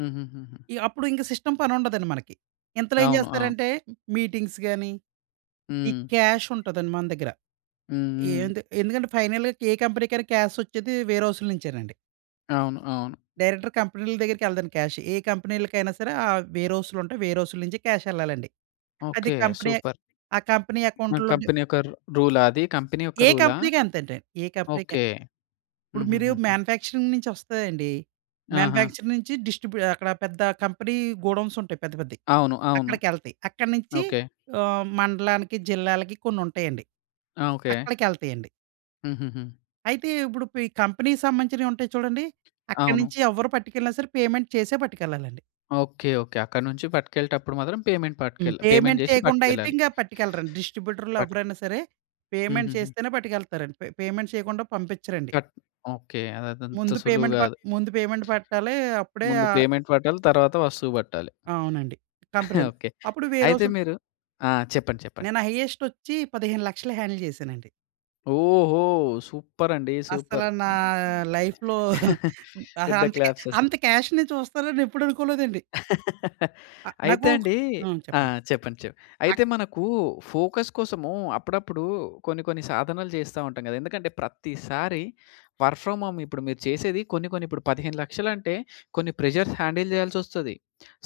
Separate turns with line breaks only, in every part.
హుహుహుహు.
ఈ అప్పుడు ఇంక సిస్టమ్ పనుండదండి మనకి. ఇంతలో ఏం
అవును. ఆ!
చేస్తారంటే మీటింగ్స్ గానీ, ఈ
హ్మ్.
క్యాష్ ఉంటదండి మన దగ్గర.
హ్మ్, హ్మ్.
ఏంతి ఎందుకంటే ఫైనల్‌గా కే కంపెనీకైనా క్యాసొచ్చేది వే‌ర్ హౌస్‌లు నుంచే‌నండి.
అవును, అవును.
డైరెక్టర్ కంపెనీల దగ్గరికెళ్ళదండి క్యాష్. ఏ కంపెనీలకైనా సరే, ఆ వే‌ర్ హౌస్‌లుంటయి. వే‌‌ర్ హౌస్‌లు నుంచి క్యాషెళ్ళాలండి. అది
ఓకే.
Company
super.
ఆ కంపెనీ
మన
అకౌంట్‌‌లులో డి
కంపెనీ యొక్క ర్ రూలా అది కంపెనీ యొక్క
ఏ
రూలా?
కంపెనీకి అం‌తంటే, ఏ కంపెనీకైన
ఓకే.
ఇప్పుడు మీరు
హుహుహుహు.
మాన్యుఫ్యాక్చరింగ్ నించి వస్తాయండి.
ఆహా!
మాన్యుఫ్యాక్చరింగ్ నించి డిస్ట్రిబ్యూ అక్కడ పెద్ద కంపెనీ గోడౌన్స్ ఉంటాయి. పెద్ద పెద్దయి.
అవును, అవును.
అక్కడికెళ్తాయి. అక్కడి నించి
ఓకే.
ఆహ్, మండలానికి, జిల్లాలకి కొన్నుంటాయండి.
ఆ! ఓకే.
అక్కడికెళ్తాయండి.
హుహుహు.
అయితే ఇప్పుడు పి కంపెనీకి సంబంధించినవి ఉంటాయి చూడండి. అక్కడి
అవును.
నించి ఎవ్వరు పట్టుకెళ్ళినా సరే పేమెంట్ చేసే పట్టుకెళ్ళాలండి.
ఓకే. ఓకే. అక్కడినుంచి పట్టుకెళ్ళేటప్పుడు మాత్రం పేమెంట్
హ్మ్.
పట్టుకెల్ పేమెంట్
పేమెంట్
జేసి
చేయకుండా అయితే
పట్టుకెళ్ళాలి.
ఇంక పట్టుకెళ్ళరండి. డిస్ట్రిబ్యూటర్‌లు
పట్క్
ఎవరైనా సరే, పేమెంట్
హుహుహు.
చేస్తేనే పట్టుకెళ్తారండి. పే పేమెంట్ చేయకుండా పంపిచ్చరండి.
జట్ ఓకే. అదదంత
ముందు
సులువు
పేమెంట్ ప
గాదు.
ముందు పేమెంట్ పెట్టాలి. అప్పుడే
ముందు
ఆహ్
పేమెంట్ పట్టాలి. తరువాత వస్తువు పట్టాలి.
అవునండి. కంప్రె
ఓకే.
అప్పుడు వేర్
అయితే
హౌసులు
మీరు ఆ! చెప్పండి. చెప్పండి.
నేను హైయెస్ట్ ఒచ్చి 1500000 హ్యాండిల్ చేశానండి.
ఓహో! సూపర్ అండి.
అస్సల
సూపర్.
నా లైఫ్‌లో అహా,
పెద్ద
అంత కె
క్లాప్స్
అంత
అసలు.
క్యాష్‌ని చూస్తాననెప్పుడనుకోలేదండి. ఆ!
అయితే
నాకు
అండి
హ్మ్.
ఆ!
చెప్పండి.
చెప్పండి. చె
అ
అయితే మనకు ఫోకస్ కోసము అప్పుడప్పుడు కొన్ని కొన్ని సాధనలు జేస్తా ఉంటాం గదా. ఎందుకంటే ప్రత్తిసారి వర్క్ ఫ్రామ్ హోమ్. ఇప్పుడు మీరు చేసేది కొన్ని కొన్ని ఇప్పుడు 1500000 అంటే కొన్ని ప్రెషర్స్ హ్యాండిల్ చేయాల్సొస్తది.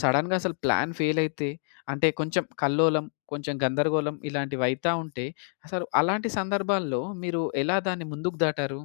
సడన్‌గా అసలు ప్లాన్ ఫెయిల్ అయితే, అంటే కొంచెం కల్లోలం, కొంచెం గందరగోళం ఇలాంటివైతా ఉంటే అసలు అలాంటి సందర్భాల్లో మీరు ఎలా దాన్ని ముందుకు దాటారు?